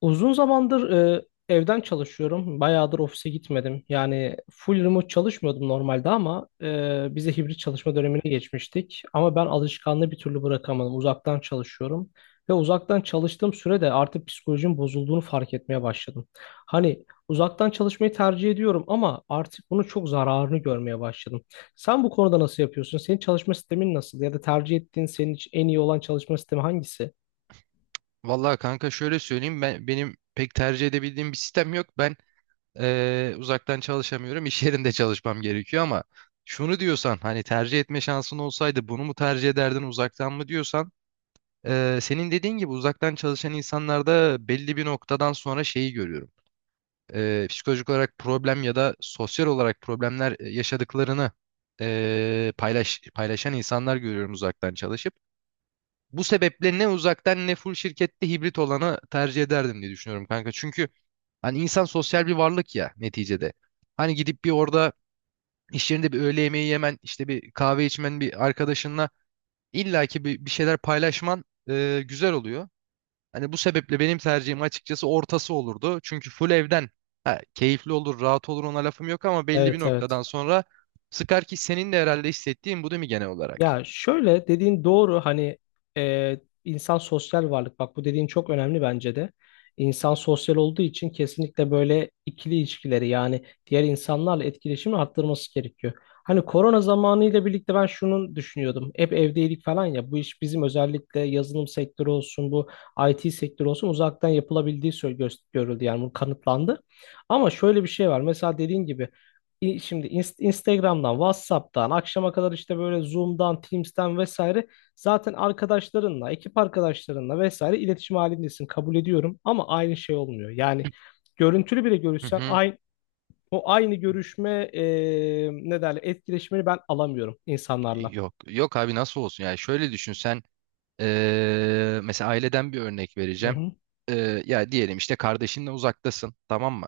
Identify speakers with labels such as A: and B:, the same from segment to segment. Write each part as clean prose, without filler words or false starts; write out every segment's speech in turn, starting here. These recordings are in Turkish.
A: Uzun zamandır evden çalışıyorum. Bayağıdır ofise gitmedim. Yani full remote çalışmıyordum normalde ama bize hibrit çalışma dönemine geçmiştik. Ama ben alışkanlığı bir türlü bırakamadım. Uzaktan çalışıyorum. Ve uzaktan çalıştığım sürede artık psikolojim bozulduğunu fark etmeye başladım. Hani uzaktan çalışmayı tercih ediyorum ama artık bunun çok zararını görmeye başladım. Sen bu konuda nasıl yapıyorsun? Senin çalışma sistemin nasıl? Ya da tercih ettiğin senin için en iyi olan çalışma sistemi hangisi?
B: Vallahi kanka şöyle söyleyeyim ben benim pek tercih edebildiğim bir sistem yok. Ben uzaktan çalışamıyorum. İş yerinde çalışmam gerekiyor ama şunu diyorsan hani tercih etme şansın olsaydı bunu mu tercih ederdin uzaktan mı diyorsan senin dediğin gibi uzaktan çalışan insanlarda belli bir noktadan sonra şeyi görüyorum. Psikolojik olarak problem ya da sosyal olarak problemler yaşadıklarını paylaşan insanlar görüyorum uzaktan çalışıp. Bu sebeple ne uzaktan ne full şirkette hibrit olanı tercih ederdim diye düşünüyorum kanka. Çünkü hani insan sosyal bir varlık ya neticede. Hani gidip bir orada iş yerinde bir öğle yemeği yemen, işte bir kahve içmen bir arkadaşınla illaki bir şeyler paylaşman güzel oluyor. Hani bu sebeple benim tercihim açıkçası ortası olurdu. Çünkü full evden ha, keyifli olur, rahat olur ona lafım yok ama belli bir
A: Evet,
B: noktadan
A: evet.
B: sonra sıkar ki senin de herhalde hissettiğin bu değil mi genel olarak?
A: Ya, şöyle dediğin doğru. Hani insan sosyal varlık, bak, bu dediğin çok önemli bence de. İnsan sosyal olduğu için kesinlikle böyle ikili ilişkileri, yani diğer insanlarla etkileşimi arttırması gerekiyor. Hani korona zamanıyla birlikte ben şunu düşünüyordum. Hep evdeydik falan ya, bu iş bizim, özellikle yazılım sektörü olsun, bu IT sektörü olsun, uzaktan yapılabildiği görüldü, yani bu kanıtlandı. Ama şöyle bir şey var, mesela dediğin gibi, şimdi Instagram'dan, WhatsApp'tan, akşama kadar işte böyle Zoom'dan, Teams'ten vesaire zaten arkadaşlarınla, ekip arkadaşlarınla vesaire iletişim halindesin. Kabul ediyorum ama aynı şey olmuyor. Yani görüntülü bile
B: Hı
A: görüşsen
B: hı.
A: aynı o aynı görüşme ne derler, etkileşimini ben alamıyorum insanlarla.
B: Yok yok abi nasıl olsun yani şöyle düşün sen. Mesela aileden bir örnek
A: Hı
B: vereceğim.
A: hı.
B: Ya diyelim işte kardeşinle uzaktasın, tamam mı?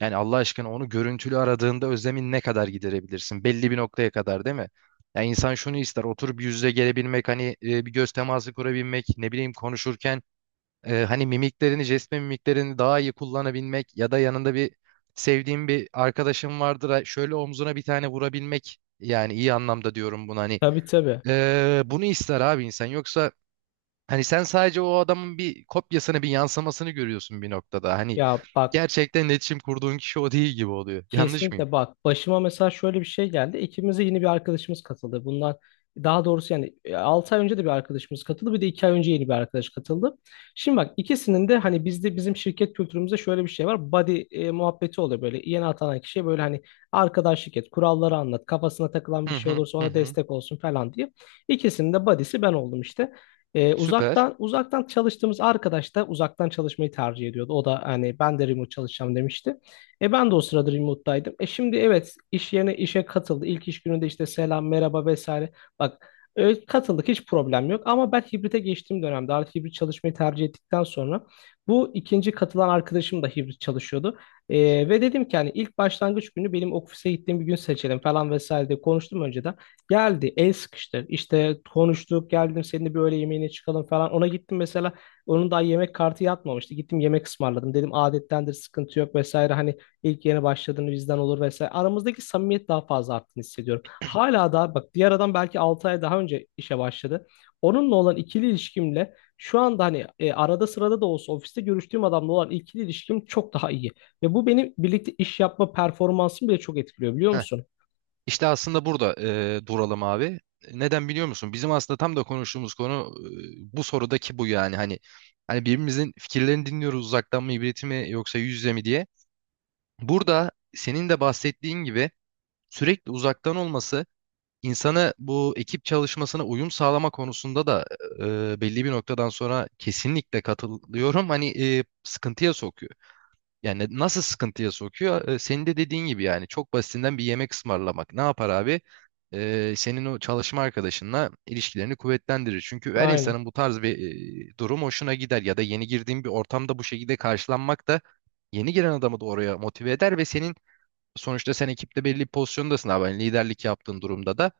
B: Yani Allah aşkına onu görüntülü aradığında özlemin ne kadar giderebilirsin? Belli bir noktaya kadar değil mi? Ya insan şunu ister, oturup yüz yüze gelebilmek, hani bir göz teması kurabilmek, ne bileyim konuşurken hani jest ve mimiklerini daha iyi kullanabilmek ya da yanında bir sevdiğin bir arkadaşın vardır, ha, şöyle omzuna bir tane vurabilmek. Yani iyi anlamda diyorum bunu hani.
A: Tabii, tabii.
B: Bunu ister abi insan. Yoksa hani sen sadece o adamın bir kopyasını, bir yansımasını görüyorsun bir noktada. Hani
A: Ya bak
B: gerçekten iletişim kurduğun kişi o değil gibi oluyor. Yanlış mıyım?
A: Kesinlikle bak, başıma mesela şöyle bir şey geldi. İkimize yeni bir arkadaşımız katıldı. Daha doğrusu yani 6 ay önce de bir arkadaşımız katıldı. Bir de 2 ay önce yeni bir arkadaş katıldı. Şimdi bak, ikisinin de hani bizde şirket kültürümüzde şöyle bir şey var. Buddy muhabbeti oluyor böyle. Yeni atanan kişiye böyle hani arkadaşlık et, kuralları anlat, kafasına takılan bir
B: Hı
A: şey
B: hı
A: olursa
B: hı
A: ona
B: hı.
A: destek olsun falan diye. İkisinin de buddy'si ben oldum işte. E,
B: Süper.
A: uzaktan uzaktan çalıştığımız arkadaş da uzaktan çalışmayı tercih ediyordu. O da hani ben de remote çalışacağım demişti. Ben de o sırada remote'daydım. Şimdi evet, iş yerine, işe katıldı. İlk iş gününde işte selam, merhaba vesaire. Bak, katıldık, hiç problem yok. Ama ben hibrite geçtiğim dönemde, artık hibrit çalışmayı tercih ettikten sonra, bu ikinci katılan arkadaşım da hibrit çalışıyordu. Ve dedim ki hani ilk başlangıç günü benim ofise gittiğim bir gün seçelim falan vesaire diye konuştum önceden. Geldi, el sıkıştı. İşte konuştuk, geldim seninle bir öğle yemeğine çıkalım falan. Ona gittim mesela, onun daha yemek kartı yatmamıştı. Gittim, yemek ısmarladım. Dedim adettendir, sıkıntı yok vesaire. Hani İlk yeni başladığını bizden olur vesaire. Aramızdaki samimiyet daha fazla arttığını hissediyorum. Hala daha bak, diğer adam belki 6 ay daha önce işe başladı. Onunla olan ikili ilişkimle şu anda, hani arada sırada da olsa ofiste görüştüğüm adamla olan ikili ilişkim çok daha iyi. Ve bu benim birlikte iş yapma performansımı bile çok etkiliyor, biliyor
B: Heh.
A: musun?
B: İşte aslında burada duralım abi. Neden biliyor musun? Bizim aslında tam da konuştuğumuz konu bu sorudaki bu yani. Hani birbirimizin fikirlerini dinliyoruz uzaktan mı, hibrit mi yoksa yüz yüze mi diye. Burada senin de bahsettiğin gibi sürekli uzaktan olması insanı bu ekip çalışmasına uyum sağlama konusunda da belli bir noktadan sonra kesinlikle katılıyorum. Hani sıkıntıya sokuyor. Yani nasıl sıkıntıya sokuyor? Senin de dediğin gibi yani çok basitinden bir yemek ısmarlamak. Ne yapar abi? Senin o çalışma arkadaşınla ilişkilerini kuvvetlendirir. Çünkü her
A: Aynen.
B: insanın bu tarz bir durum hoşuna gider ya da yeni girdiğin bir ortamda bu şekilde karşılanmak da yeni giren adamı da oraya motive eder ve senin sonuçta sen ekipte belli bir pozisyondasın abi. Yani liderlik yaptığın durumda da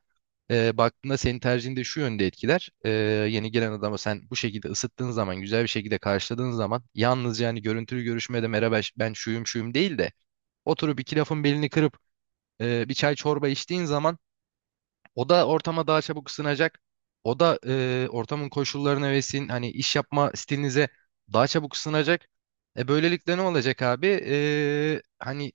B: baktığında senin tercihini şu yönde etkiler. Yeni gelen adama sen bu şekilde ısıttığın zaman, güzel bir şekilde karşıladığın zaman yalnız yani görüntülü görüşmede merhaba ben şuyum şuyum değil de oturup iki lafın belini kırıp bir çay çorba içtiğin zaman o da ortama daha çabuk ısınacak. O da ortamın koşullarına ve sizin hani iş yapma stilinize daha çabuk ısınacak. Böylelikle ne olacak abi? Hani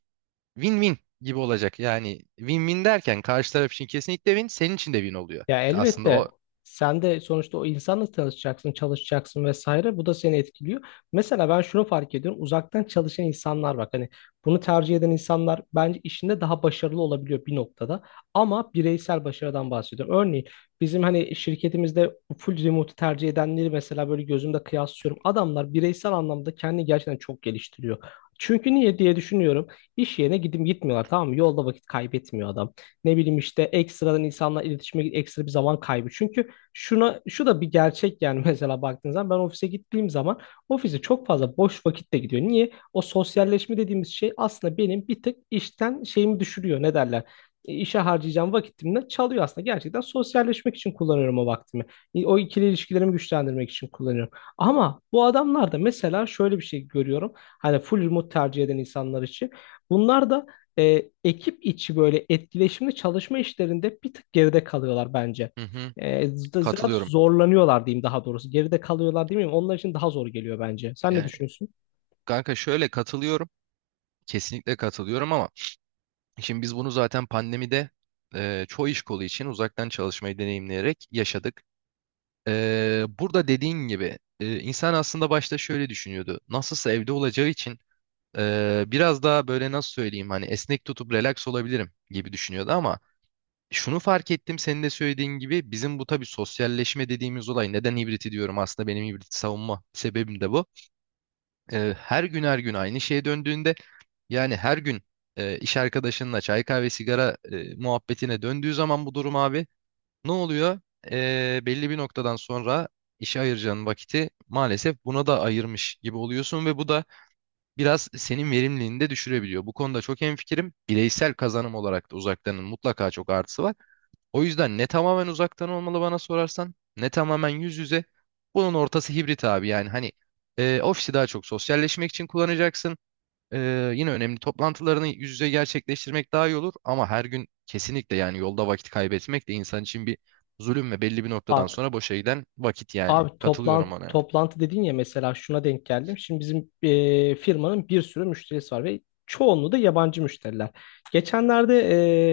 B: win-win gibi olacak. Yani win-win derken karşı taraf için kesinlikle win, senin için de win oluyor
A: Ya
B: aslında o.
A: elbette, sen de sonuçta o insanla tanışacaksın, çalışacaksın vesaire. Bu da seni etkiliyor. Mesela ben şunu fark ediyorum. Uzaktan çalışan insanlar, bak hani, bunu tercih eden insanlar bence işinde daha başarılı olabiliyor bir noktada. Ama bireysel başarıdan bahsediyorum. Örneğin bizim hani şirketimizde full remote tercih edenleri mesela böyle gözümde kıyaslıyorum. Adamlar bireysel anlamda kendini gerçekten çok geliştiriyor. Çünkü niye diye düşünüyorum. İş yerine gidip gitmiyorlar, tamam mı? Yolda vakit kaybetmiyor adam. Ne bileyim işte ekstradan insanla iletişime ekstra bir zaman kaybı. Çünkü şuna, şu da bir gerçek yani mesela baktığınız zaman, ben ofise gittiğim zaman ofise çok fazla boş vakit de gidiyor. Niye? O sosyalleşme dediğimiz şey aslında benim bir tık işten şeyimi düşürüyor. Ne derler? İşe harcayacağım vakitimden çalıyor aslında. Gerçekten sosyalleşmek için kullanıyorum o vaktimi. O ikili ilişkilerimi güçlendirmek için kullanıyorum. Ama bu adamlar da mesela şöyle bir şey görüyorum. Hani full remote tercih eden insanlar için. Bunlar da ekip içi böyle etkileşimli çalışma işlerinde bir tık geride kalıyorlar bence.
B: Hı hı,
A: Biraz
B: katılıyorum.
A: zorlanıyorlar diyeyim, daha doğrusu. Geride kalıyorlar değil mi? Onlar için daha zor geliyor bence. Sen ne
B: Yani
A: düşünüyorsun?
B: kanka şöyle katılıyorum. Kesinlikle katılıyorum ama şimdi biz bunu zaten pandemide çoğu iş kolu için uzaktan çalışmayı deneyimleyerek yaşadık. Burada dediğin gibi insan aslında başta şöyle düşünüyordu. Nasılsa evde olacağı için biraz daha böyle nasıl söyleyeyim hani esnek tutup relax olabilirim gibi düşünüyordu ama şunu fark ettim senin de söylediğin gibi bizim bu tabii sosyalleşme dediğimiz olay neden hibrit diyorum aslında benim hibrit savunma sebebim de bu. Her gün her gün aynı şeye döndüğünde yani her gün iş arkadaşınla çay kahve sigara muhabbetine döndüğü zaman bu durum abi ne oluyor? Belli bir noktadan sonra işe ayıracağın vakiti maalesef buna da ayırmış gibi oluyorsun ve bu da biraz senin verimliliğini de düşürebiliyor. Bu konuda çok hemfikirim. Bireysel kazanım olarak da uzaktanın mutlaka çok artısı var. O yüzden ne tamamen uzaktan olmalı bana sorarsan ne tamamen yüz yüze. Bunun ortası hibrit abi yani hani ofisi daha çok sosyalleşmek için kullanacaksın. Yine önemli toplantılarını yüz yüze gerçekleştirmek daha iyi olur ama her gün kesinlikle yani yolda vakit kaybetmek de insan için bir zulüm ve belli bir noktadan
A: Bak
B: sonra boşa giden vakit yani.
A: abi,
B: Katılıyorum
A: toplantı
B: ona.
A: toplantı dedin ya, mesela şuna denk geldim. Şimdi bizim firmanın bir sürü müşterisi var ve çoğunluğu da yabancı müşteriler. Geçenlerde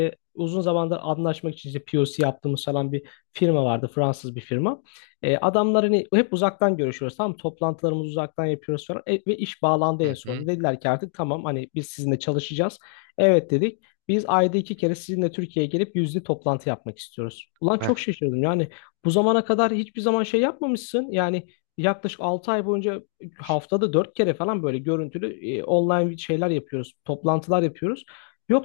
A: uzun zamandır anlaşmak için işte POC yaptığımız falan bir firma vardı. Fransız bir firma. Adamlar hani hep uzaktan görüşüyoruz, tamam mı? Toplantılarımızı uzaktan yapıyoruz falan. Ve iş bağlandı en
B: Hı hı.
A: sonunda. Dediler ki artık tamam, hani biz sizinle çalışacağız. Evet dedik. Biz ayda 2 kere sizinle Türkiye'ye gelip yüzde toplantı yapmak istiyoruz. Ulan
B: Heh.
A: çok şaşırdım. Yani bu zamana kadar hiçbir zaman şey yapmamışsın. Yani yaklaşık 6 ay boyunca haftada 4 kere falan böyle görüntülü online şeyler yapıyoruz. Toplantılar yapıyoruz.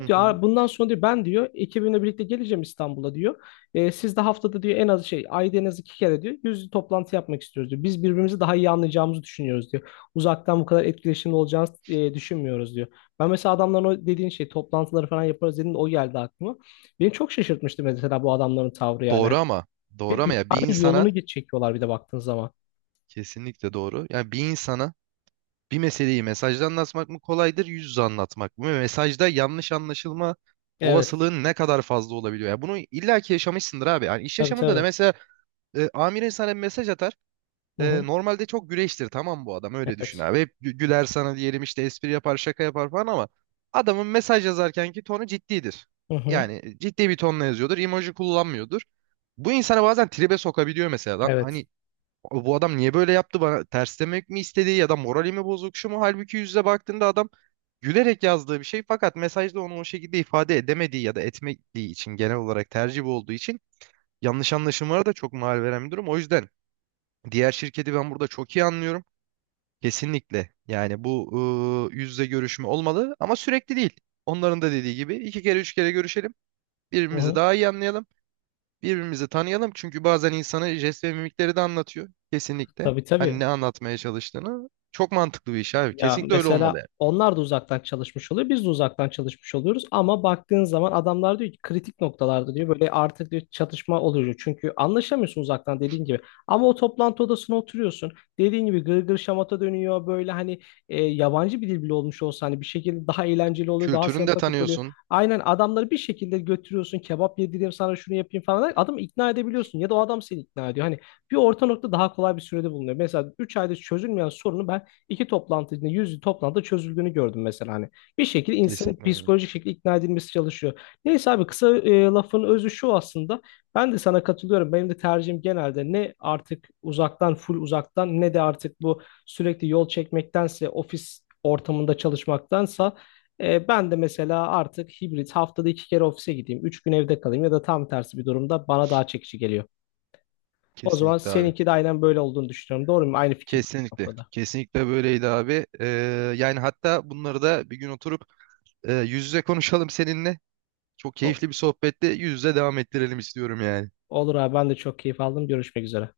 B: Hı
A: diyor,
B: hı.
A: "Aa, bundan sonra diyor, ben diyor ekibimle birlikte geleceğim İstanbul'a diyor. Siz de haftada diyor en az şey, ayda en az 2 kere diyor, yüzlü toplantı yapmak istiyoruz diyor. Biz birbirimizi daha iyi anlayacağımızı düşünüyoruz diyor. Uzaktan bu kadar etkileşimli olacağını düşünmüyoruz diyor. Ben mesela adamların o dediğin şey, toplantıları falan yaparız dediğinde o geldi aklıma. Beni çok şaşırtmıştı mesela bu adamların tavrı yani.
B: Doğru ama
A: Ve
B: doğru ama ya bir
A: dünyanın
B: insana
A: yolunu geç çekiyorlar bir de baktığın zaman.
B: kesinlikle doğru. Yani bir insana bir meseleyi mesajda anlatmak mı kolaydır, yüz yüze anlatmak mı? Ve mesajda yanlış anlaşılma
A: Evet.
B: olasılığın ne kadar fazla olabiliyor? Ya bunu illaki yaşamışsındır abi. Yani iş
A: Tabii,
B: yaşamında da
A: tabii.
B: mesela amirin sana bir mesaj atar.
A: Hı hı.
B: Normalde çok güreştir tamam bu adam öyle düşün
A: Evet.
B: abi. Hep güler sana diyelim işte espri yapar şaka yapar falan ama adamın mesaj yazarkenki tonu ciddidir.
A: Hı hı.
B: Yani ciddi bir tonla yazıyordur. Emoji kullanmıyordur. Bu insana bazen tribe sokabiliyor mesela lan.
A: Evet.
B: Hani bu adam niye böyle yaptı bana ters demek mi istedi ya da moralimi bozuk şu mu? Halbuki yüzle baktığında adam gülerek yazdığı bir şey fakat mesajda onu o şekilde ifade edemediği ya da etmediği için genel olarak tercih bu olduğu için yanlış anlaşılmalara da çok mal veren bir durum. O yüzden diğer şirketi ben burada çok iyi anlıyorum. Kesinlikle yani bu yüzle görüşme olmalı ama sürekli değil. Onların da dediği gibi iki kere üç kere görüşelim
A: Hı
B: birbirimizi
A: hı.
B: daha iyi anlayalım. Birbirimizi tanıyalım çünkü bazen insana jest ve mimikleri de anlatıyor. Kesinlikle.
A: Tabii,
B: Hani
A: tabii.
B: ne anlatmaya çalıştığını. Çok mantıklı bir iş abi.
A: Ya
B: Kesinlikle öyle olmalı
A: mesela
B: yani.
A: onlar da uzaktan çalışmış oluyor, biz de uzaktan çalışmış oluyoruz ama baktığın zaman adamlar diyor ki, kritik noktalarda diyor böyle artık diyor çatışma oluyor. Çünkü anlaşamıyorsun uzaktan, dediğin gibi. Ama o toplantı odasına oturuyorsun. Dediğin gibi gırgır şamata dönüyor böyle, hani yabancı bir dil bile olmuş olsa hani bir şekilde daha eğlenceli oluyor, daha
B: Kültürünü de
A: sempatik oluyor.
B: tanıyorsun.
A: Aynen, adamları bir şekilde götürüyorsun, kebap yedireyim sana, şunu yapayım falan derken adamı ikna edebiliyorsun ya da o adam seni ikna ediyor. Hani bir orta nokta daha kolay bir sürede bulunuyor. Mesela 3 ayda çözülmeyen sorunu ben 2 toplantı içinde, yüz toplantıda çözüldüğünü gördüm mesela hani. Bir şekilde insanın
B: Kesinlikle abi.
A: psikolojik şekilde ikna edilmesi çalışıyor. Neyse abi, kısa lafın özü şu aslında. Ben de sana katılıyorum. Benim de tercihim, genelde ne artık uzaktan, full uzaktan, ne de artık bu sürekli yol çekmektense ofis ortamında çalışmaktansa, ben de mesela artık hibrit, haftada 2 kere ofise gideyim. 3 gün evde kalayım ya da tam tersi bir durumda bana daha çekici geliyor. O zaman
B: Kesinlikle abi.
A: seninki de aynen böyle olduğunu düşünüyorum. Doğru mu? Aynı fikirde o
B: Kesinlikle.
A: konuda.
B: Kesinlikle böyleydi abi. Yani hatta bunları da bir gün oturup yüz yüze konuşalım seninle. Çok
A: O-
B: keyifli bir sohbette yüz yüze devam ettirelim istiyorum yani.
A: Olur abi, ben de çok keyif aldım. Görüşmek üzere.